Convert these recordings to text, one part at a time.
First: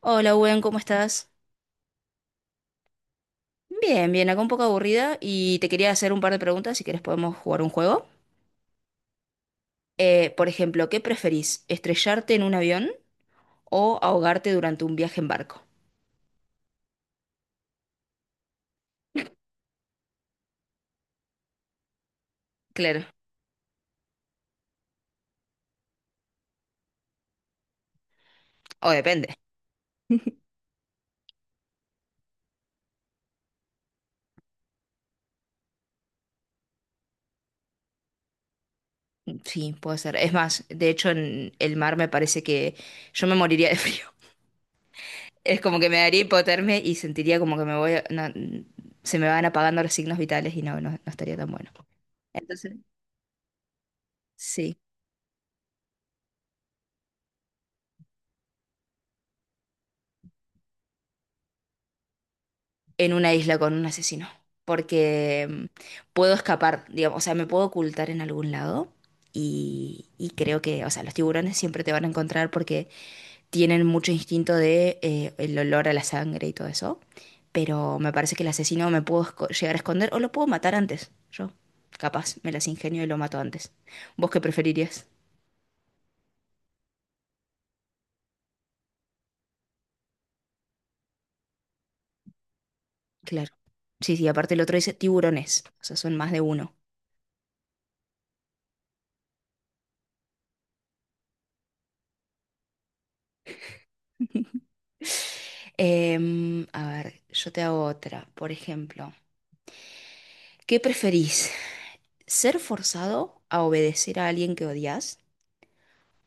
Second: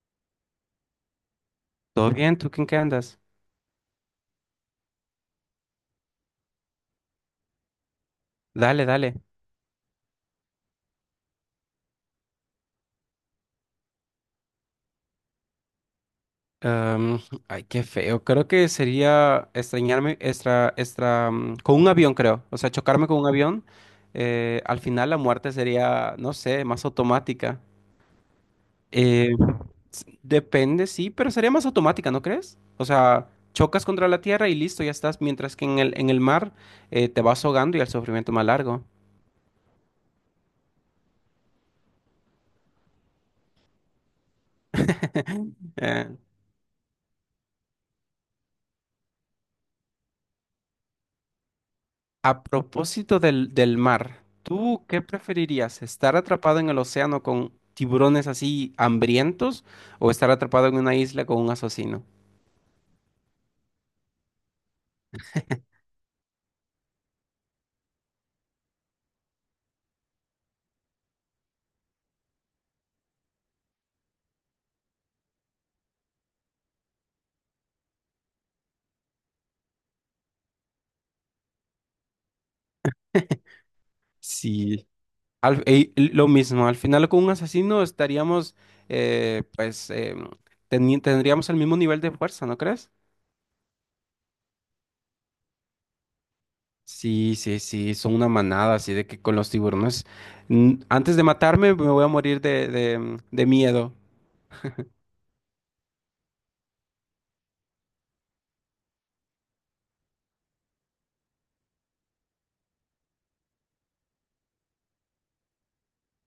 Hola, Gwen, ¿cómo estás? Todo bien, ¿tú en qué andas? Bien, bien, acá un poco aburrida y te quería hacer un par de preguntas, si quieres, podemos jugar un juego. Dale, dale. Por ejemplo, ¿qué preferís? ¿Estrellarte en un avión o ahogarte durante un viaje en barco? Am, ay, qué feo. Creo que sería extrañarme extra, extra, con un avión, creo. O sea, Claro, chocarme con un avión. Al final la muerte sería, no sé, más automática. o depende. Eh, Depende, sí, pero sería más automática, ¿no crees? O sea, chocas contra la tierra y listo, ya estás. Mientras que en el mar te vas ahogando y el sufrimiento es más largo. Sí, puede ser. Es más, de hecho en el mar me parece que yo me moriría de frío. Es como que me daría hipotermia y sentiría como que me voy, no, se me van apagando los signos vitales y no, no, no estaría tan bueno. A Entonces, propósito del mar, sí. ¿tú qué preferirías? ¿Estar atrapado en el océano con tiburones así hambrientos o estar atrapado en una isla con un asesino? En una isla con un asesino, porque puedo escapar, digamos, o sea, me puedo ocultar en algún lado y creo que, o sea, los tiburones siempre te van a encontrar porque tienen mucho instinto de el olor a la sangre y todo eso, pero me parece que el asesino me puedo esco- llegar a esconder o lo puedo matar antes, yo, capaz, me las ingenio y lo mato antes. ¿Vos qué Sí, preferirías? Lo mismo, al final con un asesino estaríamos, eh, pues, em, tendríamos el mismo nivel de fuerza, ¿no crees? Claro. Sí, sí, aparte el otro dice tiburones, o sea, son más de uno. Sí, sí, sí, son una manada, así de que con los tiburones, antes de matarme me voy a morir de miedo. A ver, yo te hago otra. Por ejemplo, ¿qué preferís? ¿Ser forzado a obedecer a alguien que odias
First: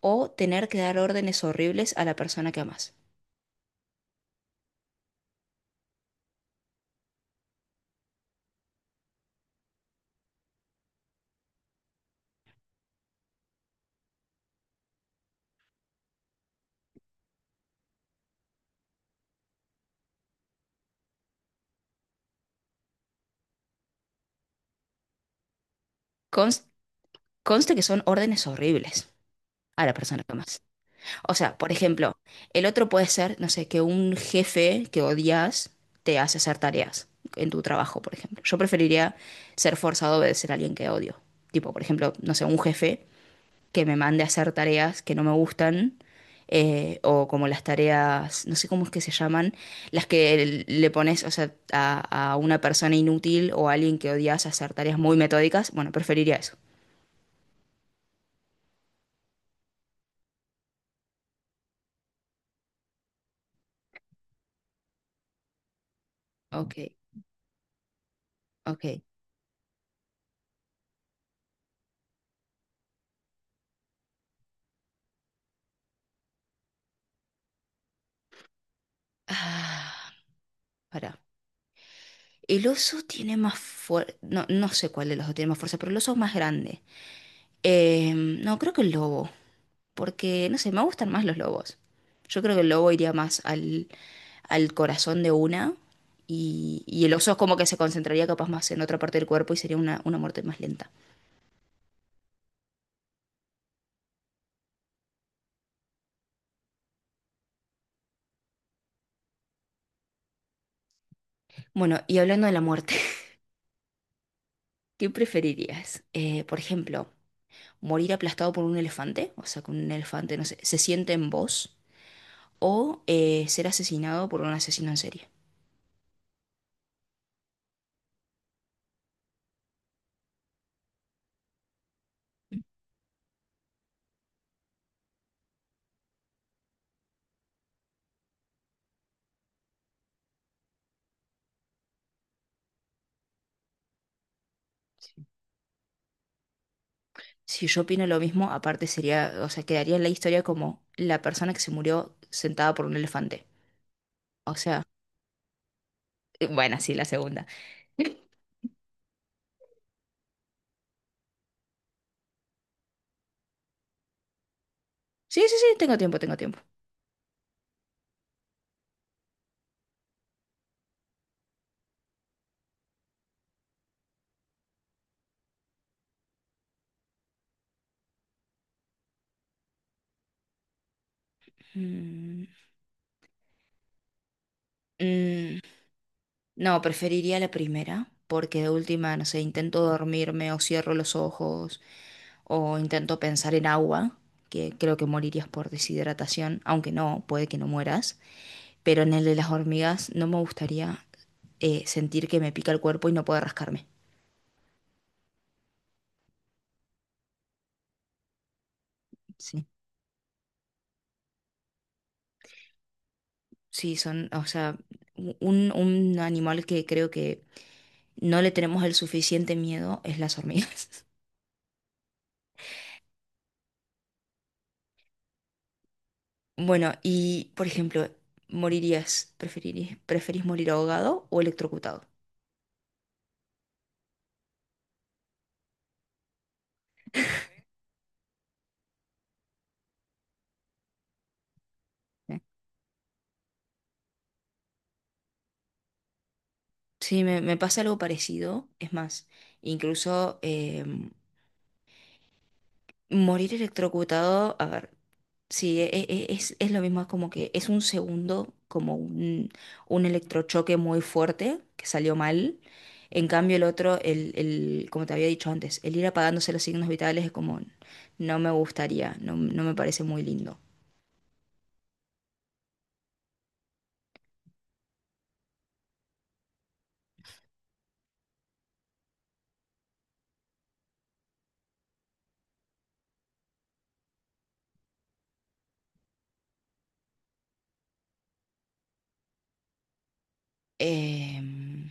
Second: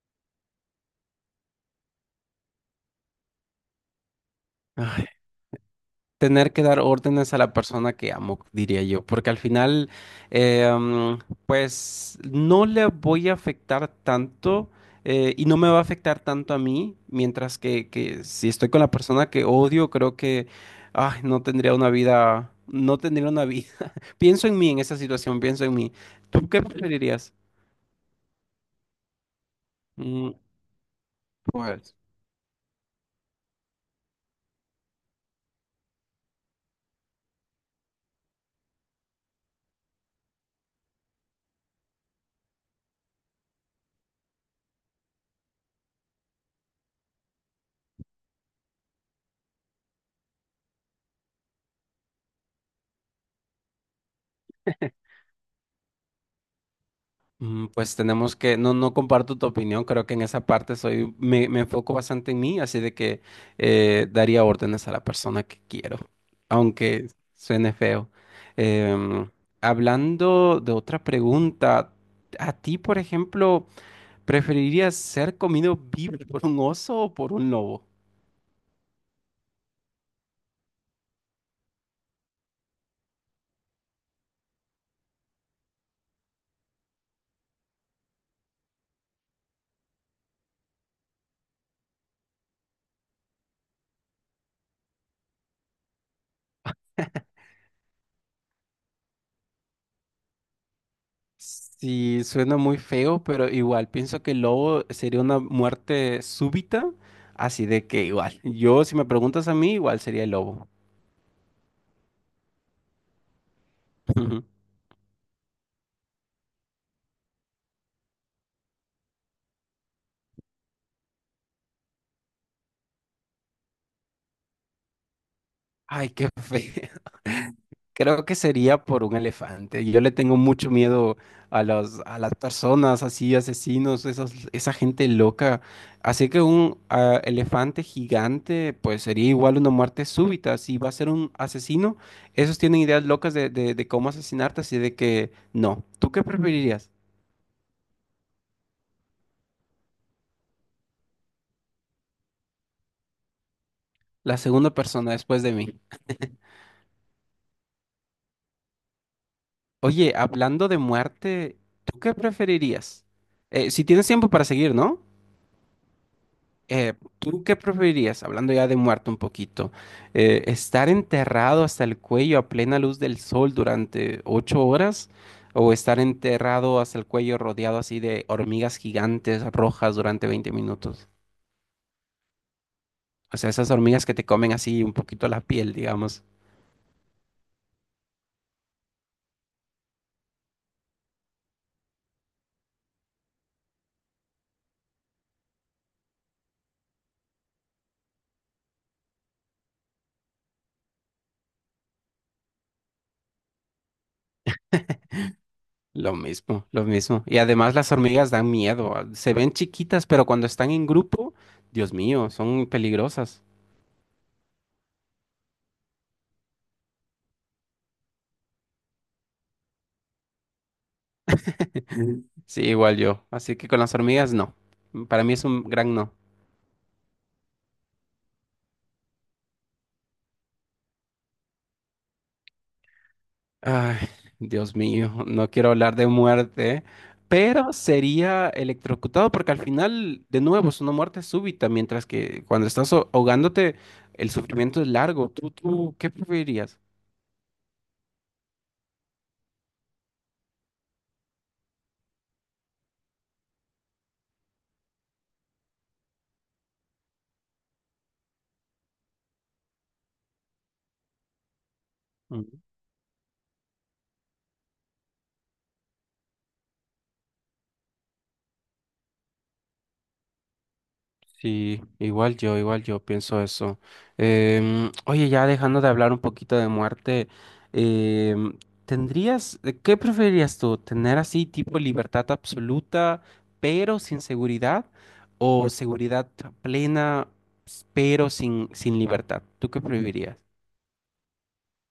o tener que dar órdenes horribles a la persona que amas? Tener que dar órdenes a la persona que amo, diría yo, porque al final, eh, mm, pues no le voy a afectar tanto y no me va a afectar tanto a mí, mientras que si estoy con la persona que odio, creo que, ay, no tendría una vida, no tendría una vida. Pienso en mí en esa situación, pienso en mí. ¿Tú qué Cons- preferirías? Conste que son órdenes horribles a la persona que Mm, amas. O sea, por pues. ejemplo, el otro puede ser, no sé, que un jefe que odias te hace hacer tareas en tu trabajo, por ejemplo. Yo preferiría ser forzado a obedecer a alguien que odio. Tipo, por ejemplo, no sé, un jefe que me mande a hacer tareas que no me gustan, o como las tareas, no sé cómo es que se llaman, las que le pones, o sea, a una persona inútil o a alguien que odias a hacer tareas muy metódicas, bueno, preferiría eso. Mm, pues tenemos que, no, no comparto tu opinión, creo que en esa parte soy, me enfoco bastante en mí, así de que daría órdenes a la persona que quiero, Ok, aunque suene feo. ok. Em, Hablando de otra pregunta, ¿a ti, por ejemplo, preferirías ser comido vivo por un oso o por un lobo? Ah, pará. El oso tiene más fuerza. No, no sé cuál de los dos tiene más fuerza, pero el oso es más grande. No, creo que el lobo. Porque, no sé, me gustan más los lobos. Yo creo que el lobo iría más al, al corazón de una y el oso es como que se concentraría capaz más en otra parte del cuerpo y sería una muerte más lenta. Sí, suena muy feo, pero igual pienso que el lobo sería una muerte súbita, así de que igual, yo si me preguntas a mí, igual sería el lobo. Bueno, y hablando de la muerte, Ujú. ¿qué preferirías? Por ejemplo, morir aplastado por un elefante, o sea, que un elefante, no sé, se siente en vos, o ser asesinado por un asesino en serie. Ay, qué feo. Creo que sería por un elefante. Yo le tengo mucho miedo a a las personas así, asesinos, esa gente loca. Así que un elefante gigante, pues sería igual una muerte súbita. Si va a ser un asesino, esos tienen ideas locas de cómo asesinarte, así de Sí. que no. ¿Tú qué preferirías? Si yo opino lo mismo, aparte sería, o sea, quedaría en la historia como la persona que se murió sentada por un elefante. La O segunda sea, persona después de mí. Bueno, sí, la segunda. Oye, hablando de muerte, ¿tú qué preferirías? Si tienes tiempo para seguir, ¿no? Sí, sí, sí, tengo tiempo, tengo tiempo. ¿Tú qué preferirías, hablando ya de muerto un poquito, estar enterrado hasta el cuello a plena luz del sol durante 8 horas o estar enterrado hasta el cuello rodeado así de hormigas gigantes rojas durante 20 minutos? Mm, O sea, esas hormigas que te comen así un poquito la Mm, piel, digamos. no, preferiría la primera, porque de última, no sé, intento dormirme o cierro los ojos o intento pensar en agua, que creo que morirías por deshidratación, aunque no, puede que no mueras, pero en el de las hormigas no me gustaría sentir que me pica el cuerpo y no poder rascarme. Lo mismo, lo mismo. Y además las hormigas dan miedo. Se ven Sí, chiquitas, pero cuando están en grupo, Dios mío, son peligrosas. sí, son, o sea, un animal que creo que no le tenemos el suficiente miedo es las hormigas. Sí, igual yo. Así que con las hormigas, no. Para mí es un gran no. Bueno, y por ejemplo, preferís morir ahogado o electrocutado? Ay, Dios mío, no quiero hablar de muerte, pero sería electrocutado porque al final, de nuevo, es una muerte súbita, mientras ¿Eh? que cuando estás ahogándote, el sufrimiento es largo. ¿Tú ¿qué preferirías? Sí, me pasa algo parecido. Es más, incluso morir electrocutado, a ver, sí, es lo mismo, es como que es un segundo, como un electrochoque muy fuerte que salió mal. En cambio, el otro, el, como te había dicho antes, el ir apagándose los signos vitales es como, no me gustaría, no, no me parece muy lindo. Sí, igual yo pienso eso. Oye, ya dejando de hablar un poquito de muerte, em, ¿tendrías, qué preferirías tú? ¿Tener así tipo libertad absoluta, pero sin seguridad? ¿O seguridad plena, pero sin, sin libertad? ¿Tú qué preferirías? Em,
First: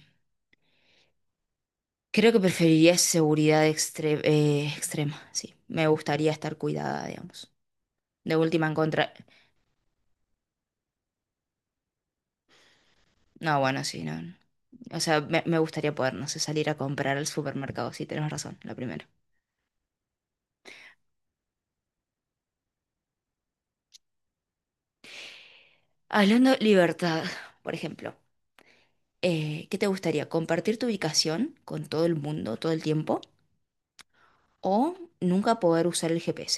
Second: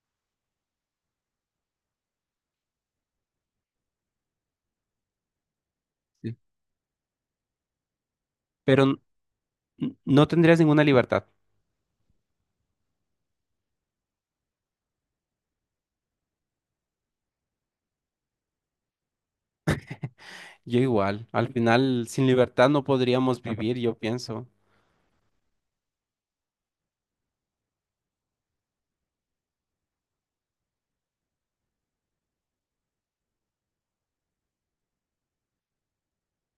Creo que preferiría extrema, sí. Me gustaría Sí. estar cuidada, digamos. De última en Pero contra... no tendrías ninguna libertad. No, bueno, sí, no. No. O sea, me gustaría poder, no sé, salir a comprar al supermercado, sí, tenés razón, la primera. Yo igual, al final sin libertad no podríamos vivir, yo pienso. Hablando de libertad, por ejemplo, ¿qué te gustaría? ¿Compartir tu ubicación con todo el mundo todo el tiempo? ¿O nunca poder usar el GPS?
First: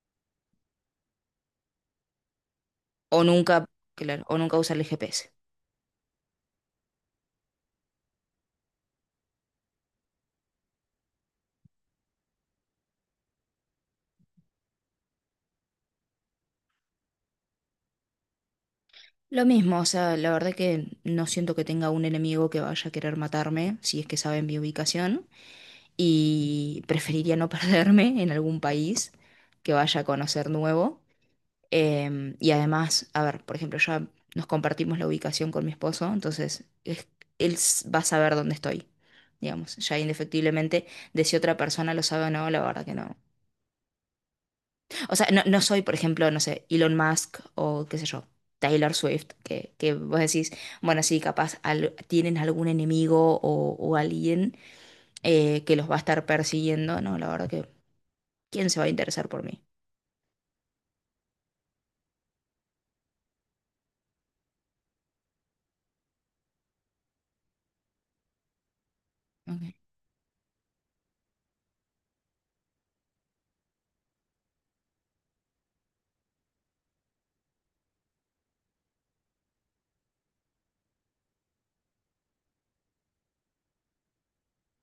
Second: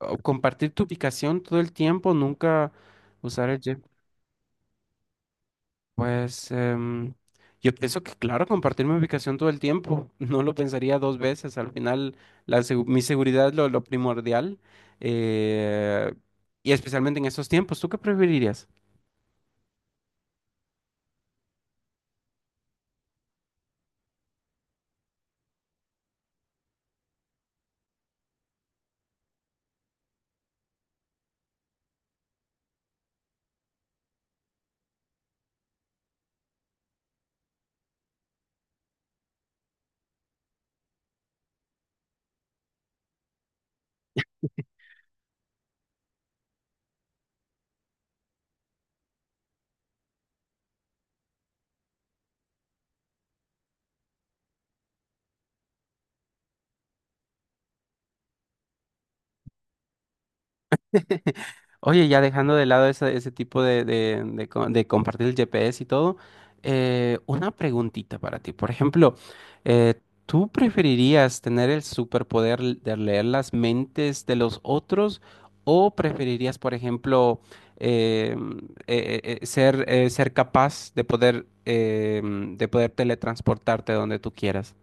O compartir tu ubicación todo el tiempo, nunca O usar nunca, el. claro, o nunca usar el GPS. Pues yo pienso que, claro, compartir mi ubicación todo el tiempo, no lo pensaría dos veces. Al final, mi seguridad es lo primordial, eh, y especialmente en estos tiempos. ¿Tú qué preferirías? Lo mismo, o sea, la verdad que no siento que tenga un enemigo que vaya a querer matarme si es que saben mi ubicación. Y preferiría no perderme en algún país que vaya a conocer nuevo. Y además, a ver, por ejemplo, ya nos compartimos la ubicación con mi esposo, entonces él va a saber dónde estoy, digamos, ya indefectiblemente, de si otra persona lo sabe o no, la verdad que no. O sea, no, no soy, por ejemplo, no sé, Elon Musk o qué sé yo. Taylor Swift, que vos decís, bueno, sí, capaz tienen algún enemigo o alguien que los va a estar persiguiendo, no, la verdad ¿quién se va a interesar por mí? Oye, ya dejando de lado ese tipo de compartir el GPS y todo, una preguntita para ti. Por ejemplo, Ok. eh, ¿tú preferirías tener el superpoder de leer las mentes de los otros o preferirías, por ejemplo, eh, mm, ser capaz de poder, de poder teletransportarte donde tú quieras?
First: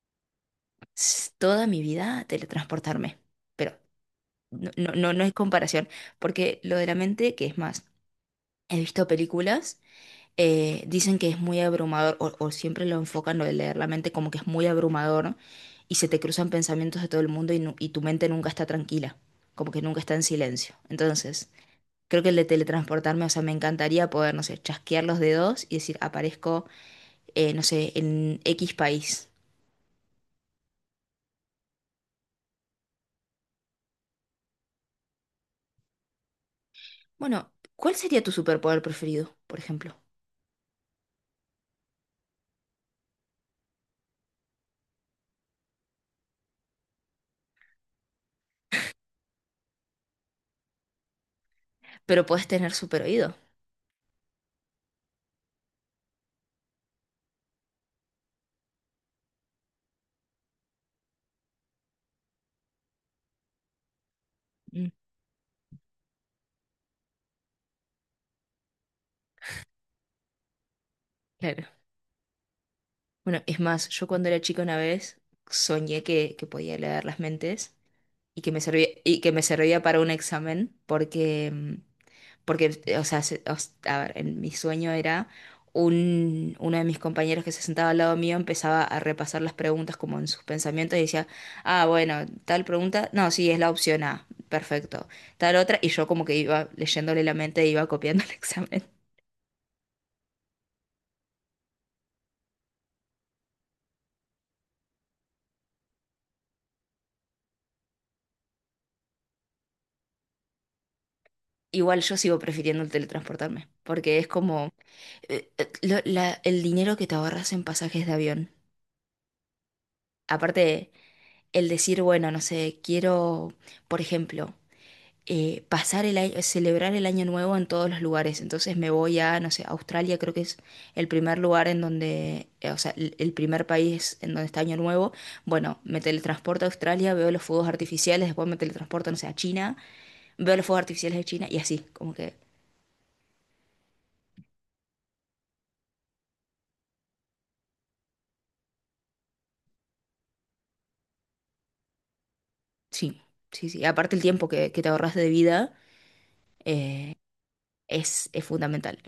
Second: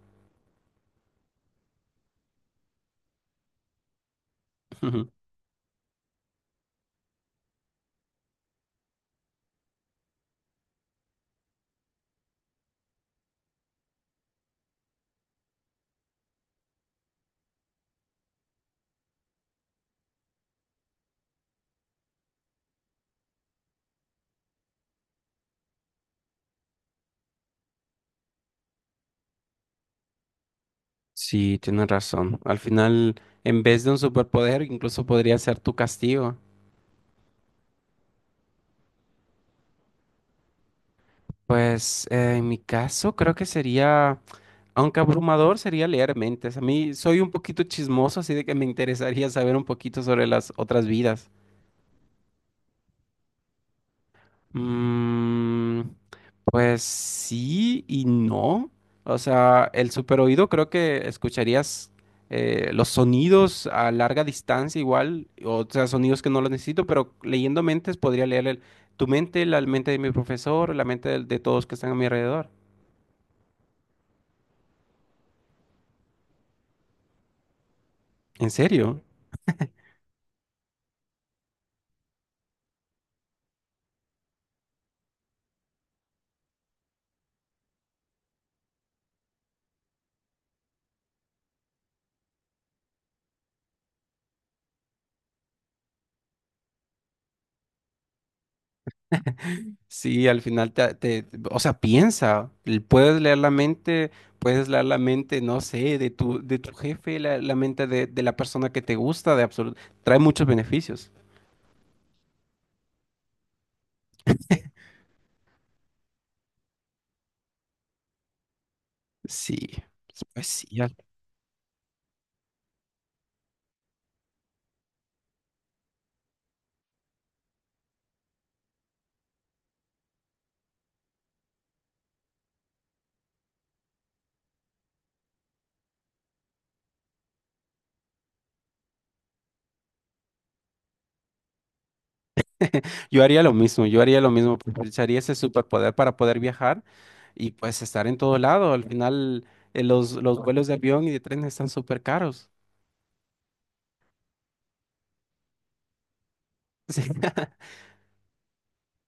Toda mi vida teletransportarme. Pero no, no, Ujú. no, no es comparación, porque lo de la mente, que es más, he visto películas, dicen que es muy abrumador, o siempre lo enfocan lo de leer la mente como que es muy abrumador, ¿no? Y se te cruzan pensamientos de todo el mundo y, y tu mente nunca está tranquila, como que nunca está en silencio. Entonces, creo que el de teletransportarme, o sea, me encantaría poder, no sé, chasquear los dedos y decir, aparezco, no sé, en X país. Sí, tienes razón. Al final, en vez de un superpoder, incluso podría ser tu castigo. Bueno, ¿cuál sería tu superpoder preferido, por ejemplo? Pues en mi caso creo que sería, aunque abrumador, sería leer mentes. A mí soy un poquito chismoso, así de que me interesaría saber un poquito sobre las otras vidas. Pero podés tener super oído. Mm, pues sí y no. O sea, el superoído creo que escucharías los sonidos a larga distancia Mm, igual, o sea, sonidos que no los necesito, pero leyendo mentes podría leer tu mente, la mente de mi profesor, la mente de claro. todos que están a mi alrededor. Bueno, es más, yo cuando era chica una vez soñé que podía leer las mentes y que ¿En me servía, serio? y que me servía para un examen porque porque, o sea, a ver, en mi sueño era un, uno de mis compañeros que se sentaba al lado mío empezaba a repasar las preguntas como en sus pensamientos y decía, ah, bueno, tal pregunta, no, sí, es la opción A, perfecto, tal otra, y yo como que iba leyéndole la mente e iba copiando el examen. Sí, al final o sea, piensa, puedes leer la mente, puedes leer la mente, no sé, de tu jefe, la mente de la persona que te gusta, de absoluto, trae muchos beneficios. Igual yo sigo prefiriendo el teletransportarme, porque es como el dinero que te ahorras en pasajes de avión. Sí, pues sí, Aparte, el decir, bueno, no sé, quiero, por ejemplo, pasar el año, celebrar el año nuevo en todos los lugares. Entonces me voy a, no sé, Australia creo que es el primer lugar en donde, o sea, el primer país en donde está año nuevo. Bueno, me teletransporto a Australia, veo los fuegos artificiales, después me teletransporto, no sé, a China, veo los fuegos artificiales de China y así, como que yo haría lo mismo, yo haría lo mismo, aprovecharía ese superpoder para poder viajar y pues estar en todo lado. Al final, los vuelos de avión y de tren están súper caros. sí, sí, sí. Aparte el tiempo que te ahorras de vida Sí. eh, es fundamental.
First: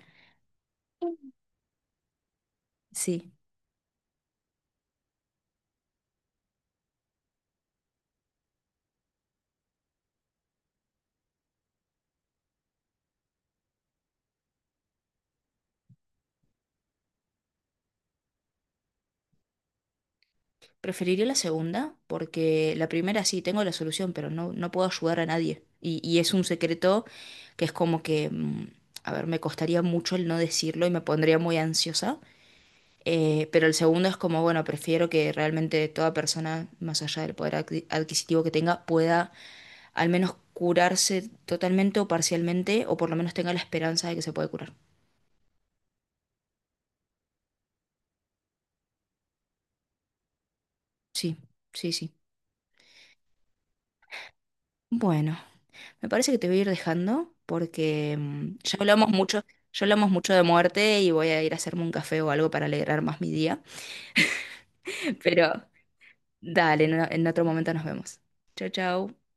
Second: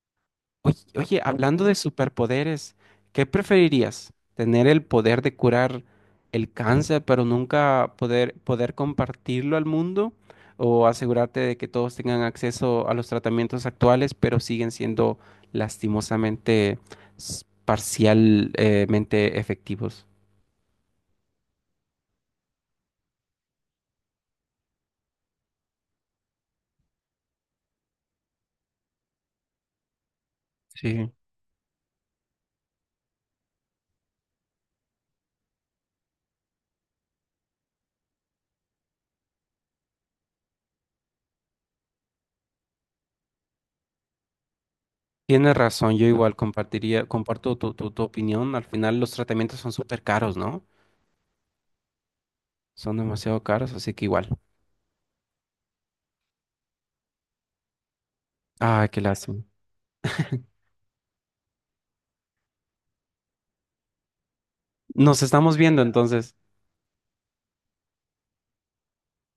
Oye, oye, hablando de superpoderes, ¿qué Sí. preferirías? ¿Tener el poder de curar el cáncer, pero nunca poder, poder compartirlo al mundo? ¿O asegurarte de que todos tengan acceso a los tratamientos actuales, pero siguen siendo lastimosamente parcialmente efectivos? Preferiría la segunda, porque la primera sí tengo la solución, pero no, no puedo ayudar a nadie. Y es un secreto que es como que, a ver, me costaría mucho el no decirlo y me Sí. pondría muy ansiosa. Pero el segundo es como, bueno, prefiero que realmente toda persona, más allá del adquisitivo que tenga, pueda al menos curarse totalmente o parcialmente, o por lo menos tenga la esperanza de que se puede curar. Tienes razón, yo igual compartiría, comparto tu, tu, tu opinión. Al final los tratamientos son súper caros, ¿no? Sí, sí, sí. Son demasiado caros, así que igual. Bueno. Me parece que te voy a ir dejando porque Ah, qué lástima. ya hablamos mucho de muerte y voy a ir a hacerme un café o algo para alegrar más mi día. Nos estamos Pero viendo entonces. dale, en otro momento nos vemos. Chau, chau.